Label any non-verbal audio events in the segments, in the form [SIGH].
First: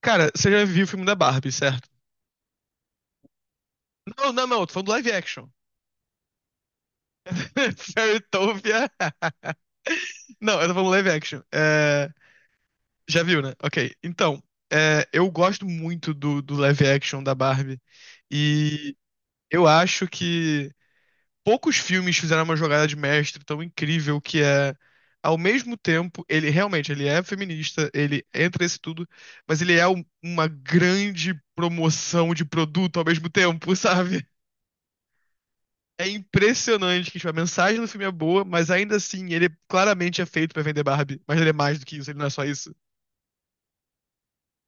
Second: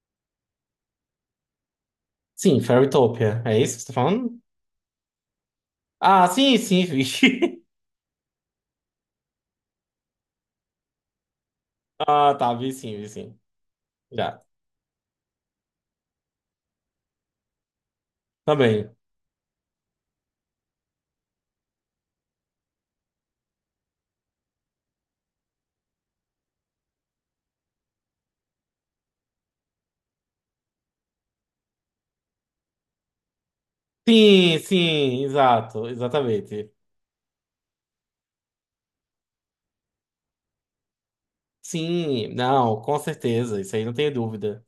Cara, você já viu o filme da Barbie, certo? Sim, Fairytopia. É isso que você tá Não, falando? não, não, eu tô falando do live action. Ah, sim, sim, vi. [LAUGHS] [LAUGHS] Fairytopia. Não, eu tô falando live action. Ah, tá, vi sim, vi Já sim. viu, né? Ok. Já. Então, eu gosto muito do live action da Barbie. Também. E eu acho que poucos filmes fizeram uma jogada de mestre tão incrível que é. Ao mesmo tempo, ele realmente ele é feminista, ele entra nesse tudo, mas ele é uma grande promoção de produto ao mesmo tempo, [LAUGHS] sabe? Sim, sim, exato, É exatamente. impressionante que tipo, a mensagem do filme é boa, mas ainda assim ele claramente é feito pra vender Barbie. Mas ele é mais do que isso, ele não Sim, é só isso. não, com certeza, isso aí não tenho dúvida.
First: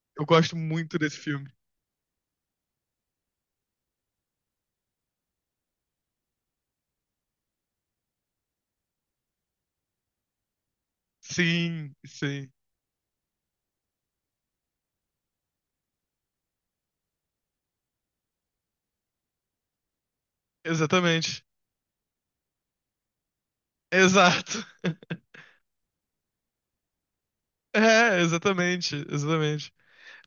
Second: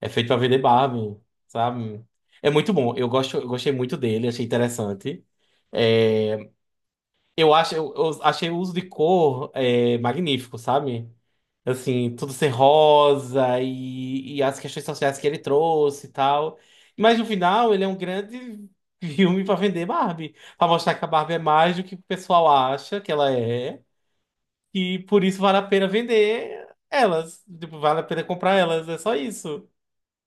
É Eu feito pra gosto vender muito desse Barbie, filme. sabe? É muito bom, eu gosto, eu gostei muito dele, achei interessante. É, eu achei o uso de cor é, magnífico, sabe? Sim, Assim, tudo ser sim. rosa e as questões sociais que ele trouxe e tal. Mas no final, ele é um grande [LAUGHS] filme pra vender Barbie, pra mostrar que a Barbie é Exatamente. mais do que o pessoal acha que ela é, Exato. e por [LAUGHS] isso vale a pena vender elas, tipo, vale a É, pena comprar elas, exatamente, é só isso. exatamente.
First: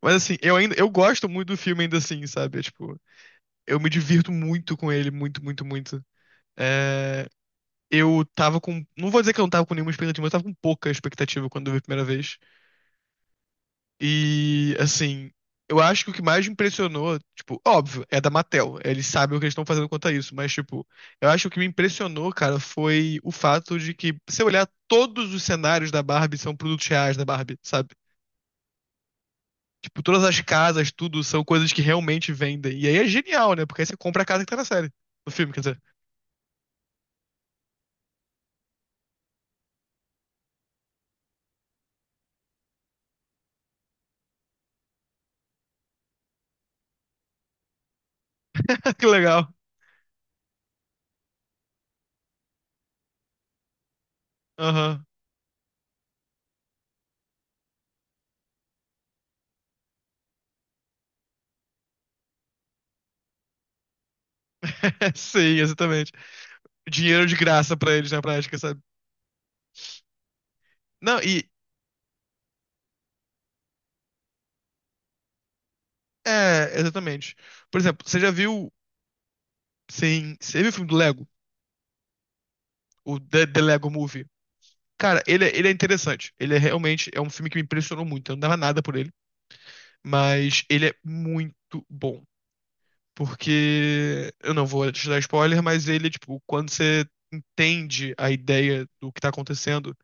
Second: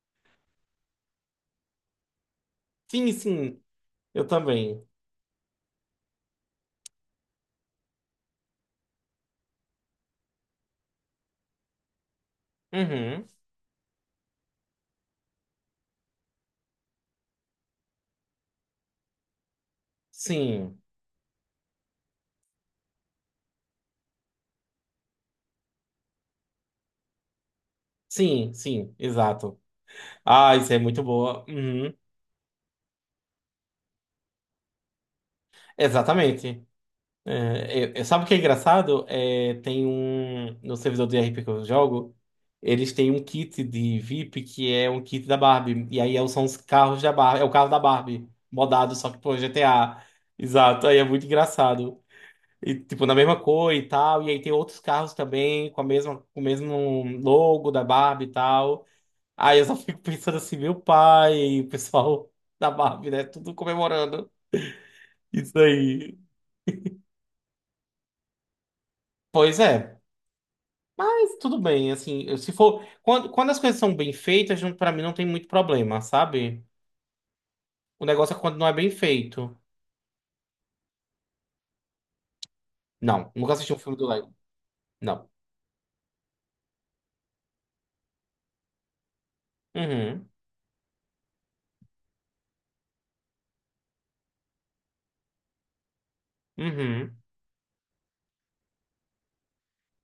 Mas assim, eu ainda eu gosto muito do filme ainda assim, sabe? É, tipo, Sim, sim, eu me eu divirto muito também. com ele, muito, muito, muito. É, eu tava com, não vou dizer que eu não tava com nenhuma expectativa, mas eu tava com pouca expectativa quando eu vi a primeira vez. Uhum. E, assim, eu acho que o que mais me impressionou, tipo, óbvio, é da Mattel. Eles sabem o que eles estão fazendo quanto a isso, mas, Sim, tipo, eu acho que o que me impressionou, cara, foi o fato de que, se eu olhar todos os cenários da Barbie, são produtos reais da Barbie, sabe? sim, sim, exato. Tipo, todas as Ah, isso é casas, muito tudo, são boa. coisas que Uhum. realmente vendem. E aí é genial, né? Porque aí você compra a casa que tá na série, no filme, quer dizer. Exatamente. É, sabe o que é engraçado? É, tem um. No servidor do RP que eu jogo, eles têm um kit de VIP que é um kit da Barbie. E aí é, são os carros da Barbie. É o carro da Barbie, modado, [LAUGHS] Que só que pô, legal. GTA. Exato. Aí é muito engraçado. E, tipo, na mesma cor e tal. E aí tem outros Aham. carros também com a mesma, com o mesmo logo da Barbie e tal. Aí eu só fico pensando assim, meu pai, o pessoal [LAUGHS] da Barbie, né? Tudo comemorando. [LAUGHS] Sim, Isso exatamente. aí. Dinheiro de graça pra eles na prática, sabe? Pois é. Não, Mas e. tudo bem, assim, se for. Quando as coisas são bem feitas, não- pra mim não tem muito problema, sabe? É, exatamente. Por O exemplo, você já negócio é quando não viu. é bem feito. Sim, você viu o filme do Lego? Não, nunca The assisti um Lego filme do Movie. Lego. Cara, Não. ele é interessante. Ele realmente é um filme que me impressionou muito. Eu não dava nada por ele, Uhum. mas ele é muito bom. Porque eu não vou te dar spoiler, mas ele, tipo, quando você Uhum. entende a ideia do que tá acontecendo,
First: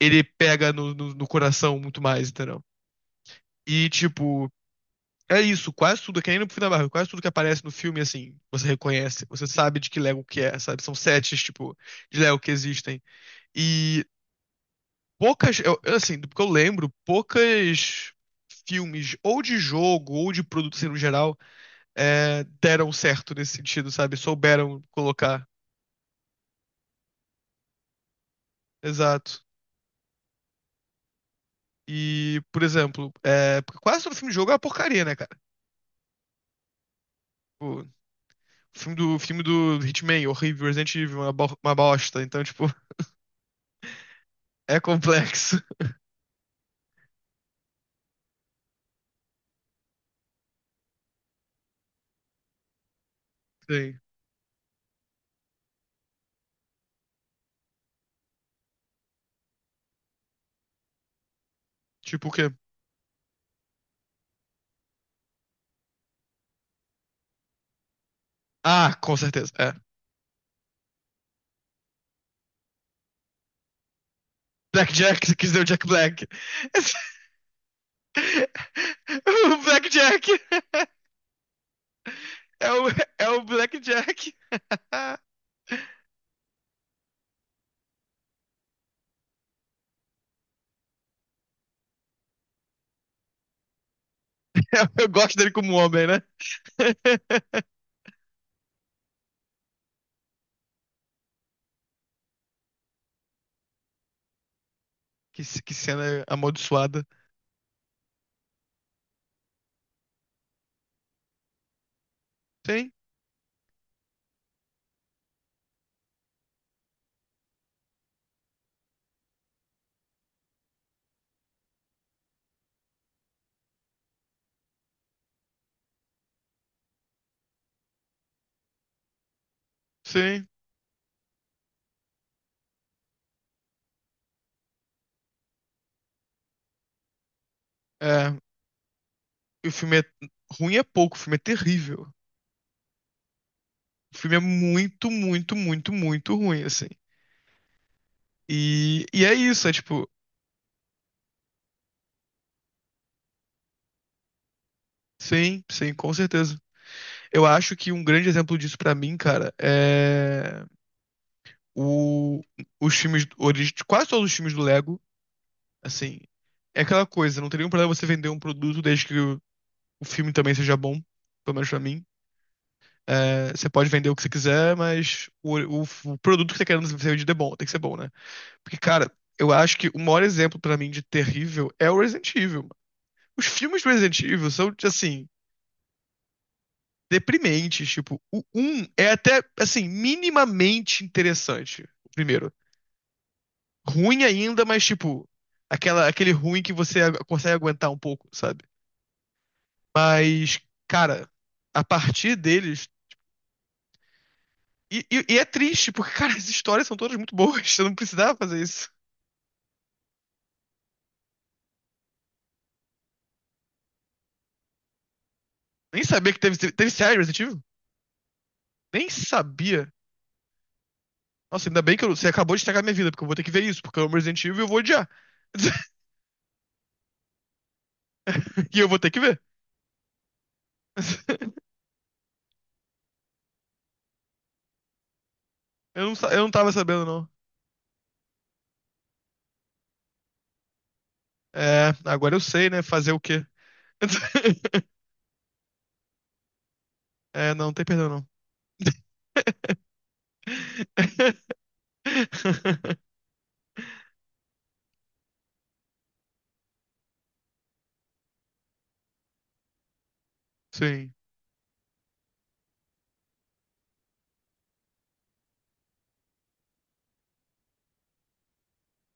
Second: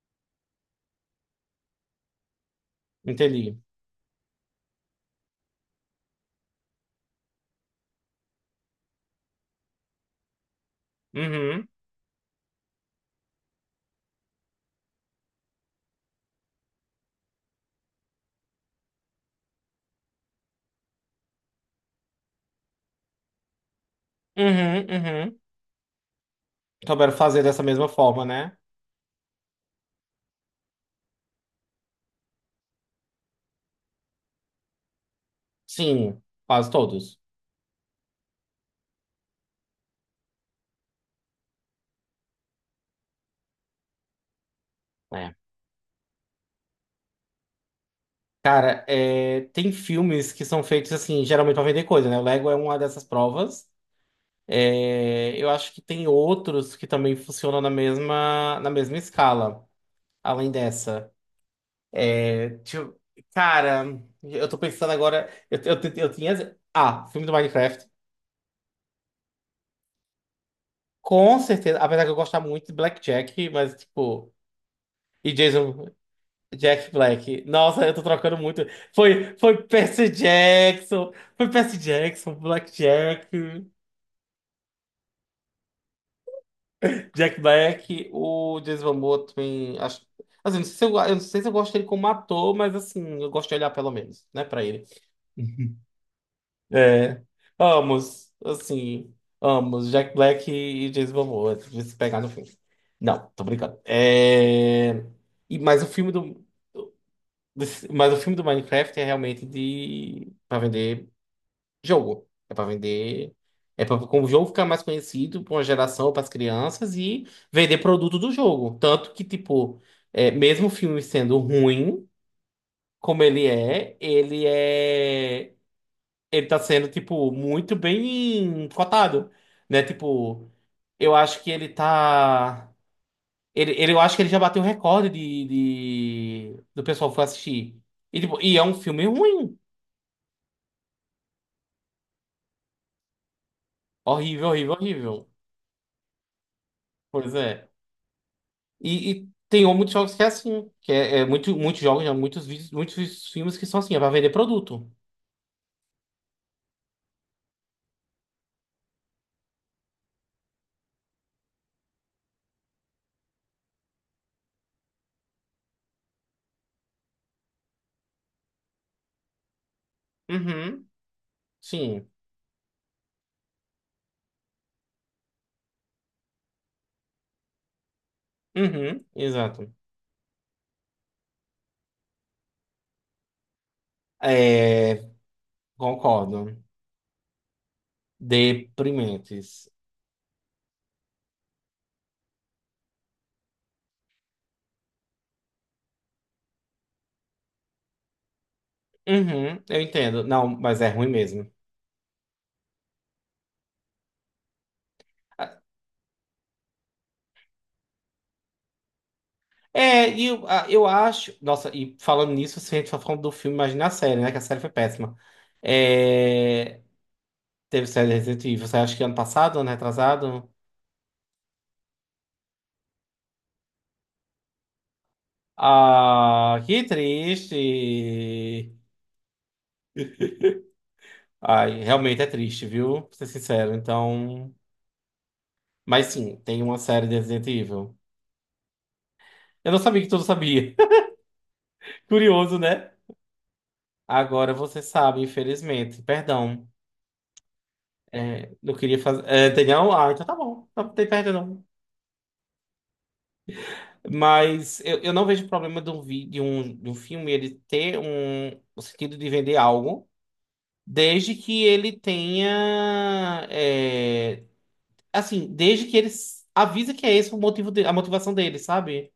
ele pega no coração muito mais, entendeu? Entendi. E, tipo, é isso. Quase tudo, que nem no filme da Marvel, quase tudo que aparece no filme, assim, você reconhece. Você sabe de que Lego que é, sabe? São sets, Uhum. tipo, de Lego que existem. E poucas, assim, do que eu lembro, poucas filmes, ou de jogo, ou de produto assim, no geral, é, deram certo nesse sentido, sabe? Souberam Uhum. Uhum. colocar. Souberam fazer dessa mesma forma, né? Exato. E, por exemplo, é, porque quase todo filme de jogo é uma porcaria, né, cara? Sim, quase todos. Tipo, o filme do Hitman, horrível, Resident Evil, uma, uma bosta. Então, tipo, é É. complexo. [LAUGHS] É, tem filmes que são feitos assim, geralmente pra vender coisa, né? O Lego é uma dessas provas. Sim. É, eu acho que tem outros que também funcionam na mesma escala, além dessa. Tipo o quê? Deixa eu- Cara, eu tô pensando agora. Eu tinha. Ah, filme do Minecraft. Ah, com certeza. É. Com certeza. Apesar que eu gostava muito de Blackjack, mas tipo. Black Jack, E você quis dizer o Jack Jason. Black. Jack [LAUGHS] Black. Nossa, eu tô trocando muito. Foi, O foi Black Percy Jack. Jackson. Foi Percy Jackson, É o, [LAUGHS] Blackjack, é o Black Jack. [LAUGHS] Jack Black, o Jason Momoa também. Acho, assim, não sei se eu, não sei se eu gosto dele como ator, mas assim, eu gosto de olhar pelo menos, né, pra ele. Eu gosto dele como homem, né? É, [LAUGHS] ambos, assim, ambos, Jack Black e James Momoa, de se pegar no filme. Não, tô brincando. É, e, que mas o filme cena do, amaldiçoada. desse- mas o filme do Minecraft é realmente de para vender jogo, é para Sim, vender, é para o jogo ficar mais conhecido para uma geração, para as crianças e vender produto do jogo. Tanto que tipo, é, mesmo o filme sendo ruim, como ele é, ele tá sendo, tipo, muito bem cotado, né? sim. Tipo, eu acho que ele tá. Eu acho que ele já bateu o recorde de, do pessoal que foi assistir. E, É, tipo, e é um filme ruim. e o filme é ruim é pouco, o filme é terrível. O filme é Horrível, horrível, muito, horrível. muito, muito, muito ruim, assim. Pois é. E, E e é tem isso, é muitos tipo, jogos que é assim. Que é, é muito, muitos jogos, né? Muitos, muitos filmes que são assim, é pra vender produto. sim, sim, com certeza. Eu acho que um grande exemplo disso pra mim, cara, é o, os filmes, quase todos os filmes do Lego, assim, é aquela coisa, não tem nenhum problema você vender um produto desde que o filme também seja Uhum. bom, pelo menos pra mim. Sim. É, você pode vender o que você quiser, mas o produto que você tá querendo ser vendido é bom, tem que ser bom, né? Porque, Uhum. cara, eu Exato. acho que o maior exemplo pra mim de terrível é o Resident Evil. Os filmes do Resident Evil são, É, assim, concordo. deprimentes. Tipo, o um é até, Deprimentes. assim, minimamente interessante. O primeiro. Ruim ainda, mas, tipo, aquela, aquele ruim que você consegue aguentar um pouco, sabe? Uhum, eu entendo. Não, Mas, mas é ruim cara, mesmo. a partir deles. E é triste, porque, cara, as histórias são todas muito boas. Eu não precisava fazer isso. É, eu acho. Nossa, e falando nisso, se a gente for falando do filme, imagina a série, né? Que a série foi péssima. Nem sabia que teve, É, teve série Resident Evil. teve série de Resident Evil, você acha que Nem ano passado, ano sabia. retrasado? Nossa, ainda bem que você acabou de estragar minha vida, porque eu vou ter que ver isso, porque eu amo Resident Evil e eu vou odiar. [LAUGHS] Ah, que triste. E eu vou ter que ver. [LAUGHS] Ai, realmente é triste, viu? Pra ser sincero. Então. Eu Mas não, sim, eu não tem tava uma sabendo, série de não. Resident Evil. Eu não sabia que tudo sabia. É, [LAUGHS] agora eu Curioso, sei, né? né? Fazer o quê? Agora você [LAUGHS] sabe, infelizmente. Perdão. É, não, não tem perdão, não. É, eu queria fazer. É, tem não? Ah, então tá bom. Não tem perda, [LAUGHS] não. Mas eu não vejo problema de um, vi, de um filme ele ter um, o sentido de vender algo, Sim, desde que ele tenha. É, assim, desde que ele s- avisa que é esse o motivo de, a motivação dele, sabe?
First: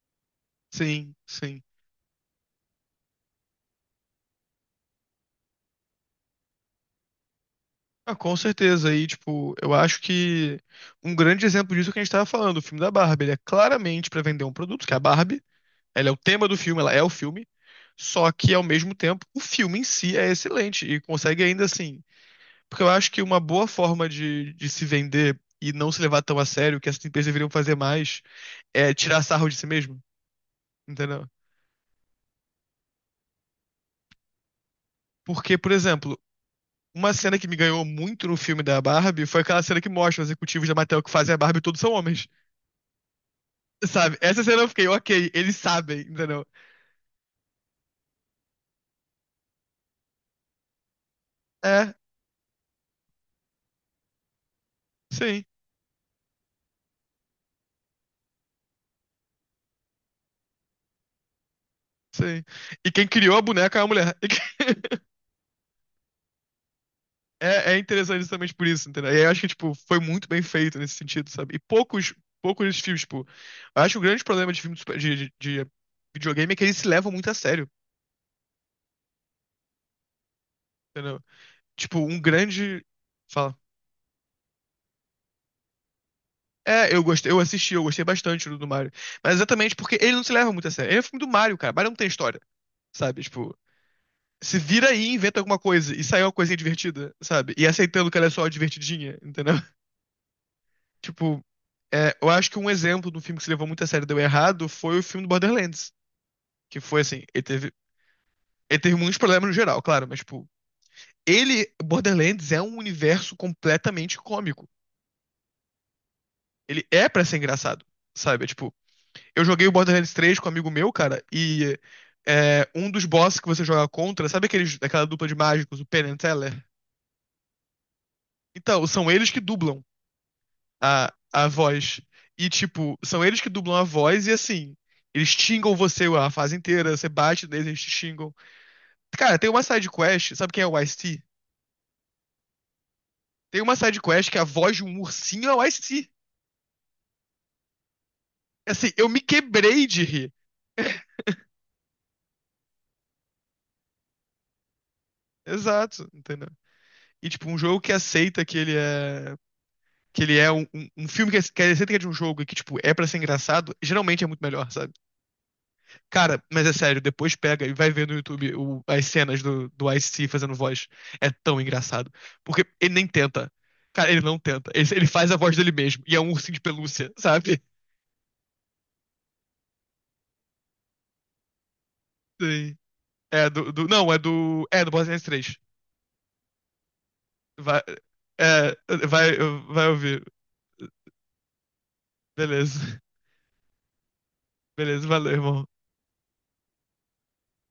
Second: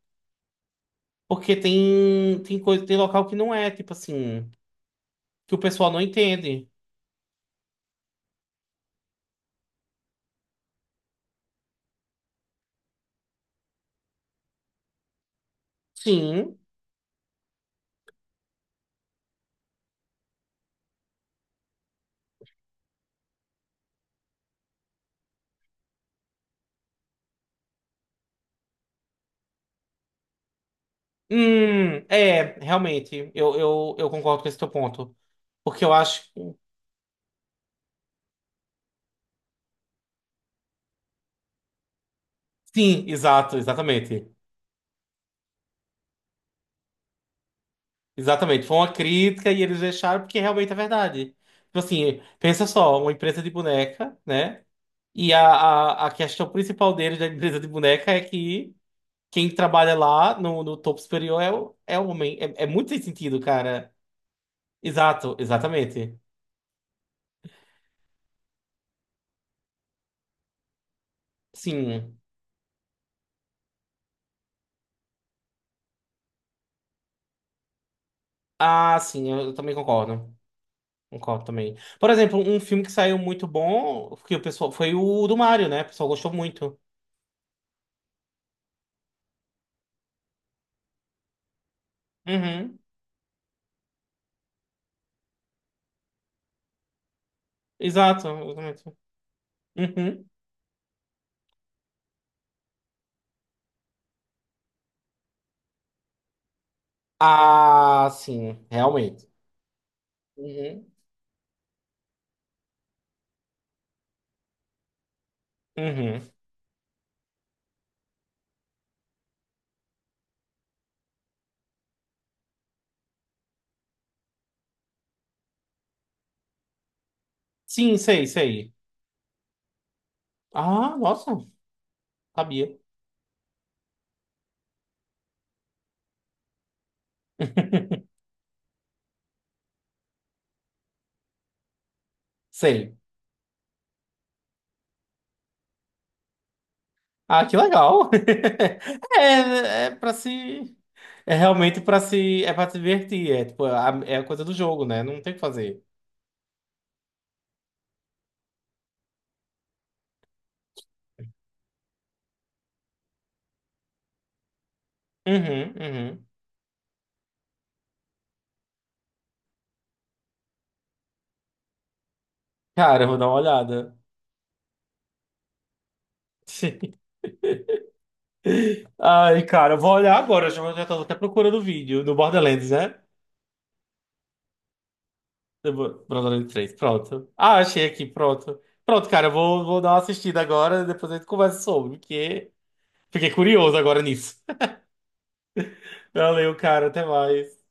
sim, Porque sim. tem, tem coisa, tem local que não é, tipo assim, que o pessoal não entende. Ah, com certeza. E, tipo, eu acho que um grande exemplo disso é o que a gente tava falando, o filme da Barbie. Ele é claramente pra vender um produto, que é a Barbie. Ela é o tema do Sim. filme, ela é o filme. Só que, ao mesmo tempo, o filme em si é excelente e consegue ainda assim. Porque eu acho que uma boa forma de se vender e não se levar tão a sério, que essas empresas deveriam fazer mais, é tirar sarro de si mesmo, entendeu? É, realmente, eu concordo com esse teu ponto. Porque, por Porque eu exemplo, acho. uma cena que me ganhou muito no filme da Barbie foi aquela cena que mostra os executivos da Mattel que fazem a Barbie e todos são homens. Sim, exato, Sabe? exatamente. Essa cena eu fiquei, ok, eles sabem, entendeu? Exatamente. Foi uma crítica e eles deixaram porque realmente é verdade. Tipo É, assim, pensa só, uma empresa de boneca, né? E sim, a questão principal deles da empresa de boneca é que quem trabalha lá no, no topo superior é o, é o homem. sim. É, é muito E sem quem criou sentido, a boneca é a cara. mulher. [LAUGHS] Exato, exatamente. É, é interessante justamente por isso, entendeu? E eu acho que, tipo, foi muito bem feito nesse sentido, sabe? E poucos, Sim. poucos desses filmes, tipo, eu acho que o grande problema de filme de, de videogame é que eles se levam muito a sério, Ah, sim, eu, também concordo. entendeu? Concordo também. Tipo, Por um exemplo, um filme grande. que saiu muito Fala. bom, que o pessoal, foi o do Mario, né? O pessoal gostou muito. É, eu gostei, eu assisti, eu gostei bastante do Mario. Mas exatamente porque ele não se leva muito a sério. Ele é um filme do Mario, cara. Mario não tem história, Uhum. sabe? Tipo, se vira aí, e inventa alguma coisa e sai uma coisinha divertida, sabe? E aceitando que ela Exato, é só exatamente. divertidinha, entendeu? [LAUGHS] Uhum. Tipo, é, eu acho que um exemplo do filme que se levou muito a sério e deu errado foi o filme do Borderlands, que foi assim, Ah, sim, ele teve muitos realmente. problemas no geral, claro, mas tipo, Uhum. ele, Borderlands é um universo completamente cômico. Uhum. Ele é pra ser engraçado, sabe? É, tipo, eu joguei o Borderlands 3 com um amigo meu, cara, e é, um dos bosses que você joga contra, sabe aqueles, aquela dupla de mágicos, o Penn and Teller? Sim, sei, sei. Então, são eles que dublam Ah, nossa, a voz. E, sabia. tipo, são eles que dublam a voz e, assim, eles xingam você a fase inteira, você bate neles, eles te [LAUGHS] xingam. Cara, tem uma side quest, sabe quem é o Ice-T? Sei. Tem uma side quest que é a voz de um ursinho é o Ice-T. Ah, que legal. Assim, eu [LAUGHS] me quebrei É, é de para rir. se. É realmente pra se. É pra se divertir. É tipo, é a coisa do jogo, né? Não tem o que fazer. Exato, entendeu? E, tipo, um jogo que aceita que ele é... Que ele é um filme que aceita que é de um jogo e que, tipo, é pra ser engraçado, geralmente é muito melhor, sabe? Uhum, uhum. Cara, mas é sério, depois pega e vai ver no YouTube as cenas do Ice-T fazendo voz. É tão engraçado. Porque ele Cara, nem eu vou dar uma tenta. olhada. Cara, ele não tenta. Ele faz a voz dele mesmo. E é um ursinho de pelúcia, [LAUGHS] sabe? Ai, cara, eu vou olhar agora. Eu já, já tô até procurando o vídeo do Borderlands, Sim. né? É não, é do. É do Borderlands 3. Brodando de três, pronto. Ah, Vai, achei aqui, pronto. é, Pronto, cara, vai, vou vai dar uma ouvir. assistida agora, depois a gente conversa sobre, porque Beleza. fiquei curioso agora nisso. Beleza, valeu, irmão. [LAUGHS] Valeu, cara, até mais.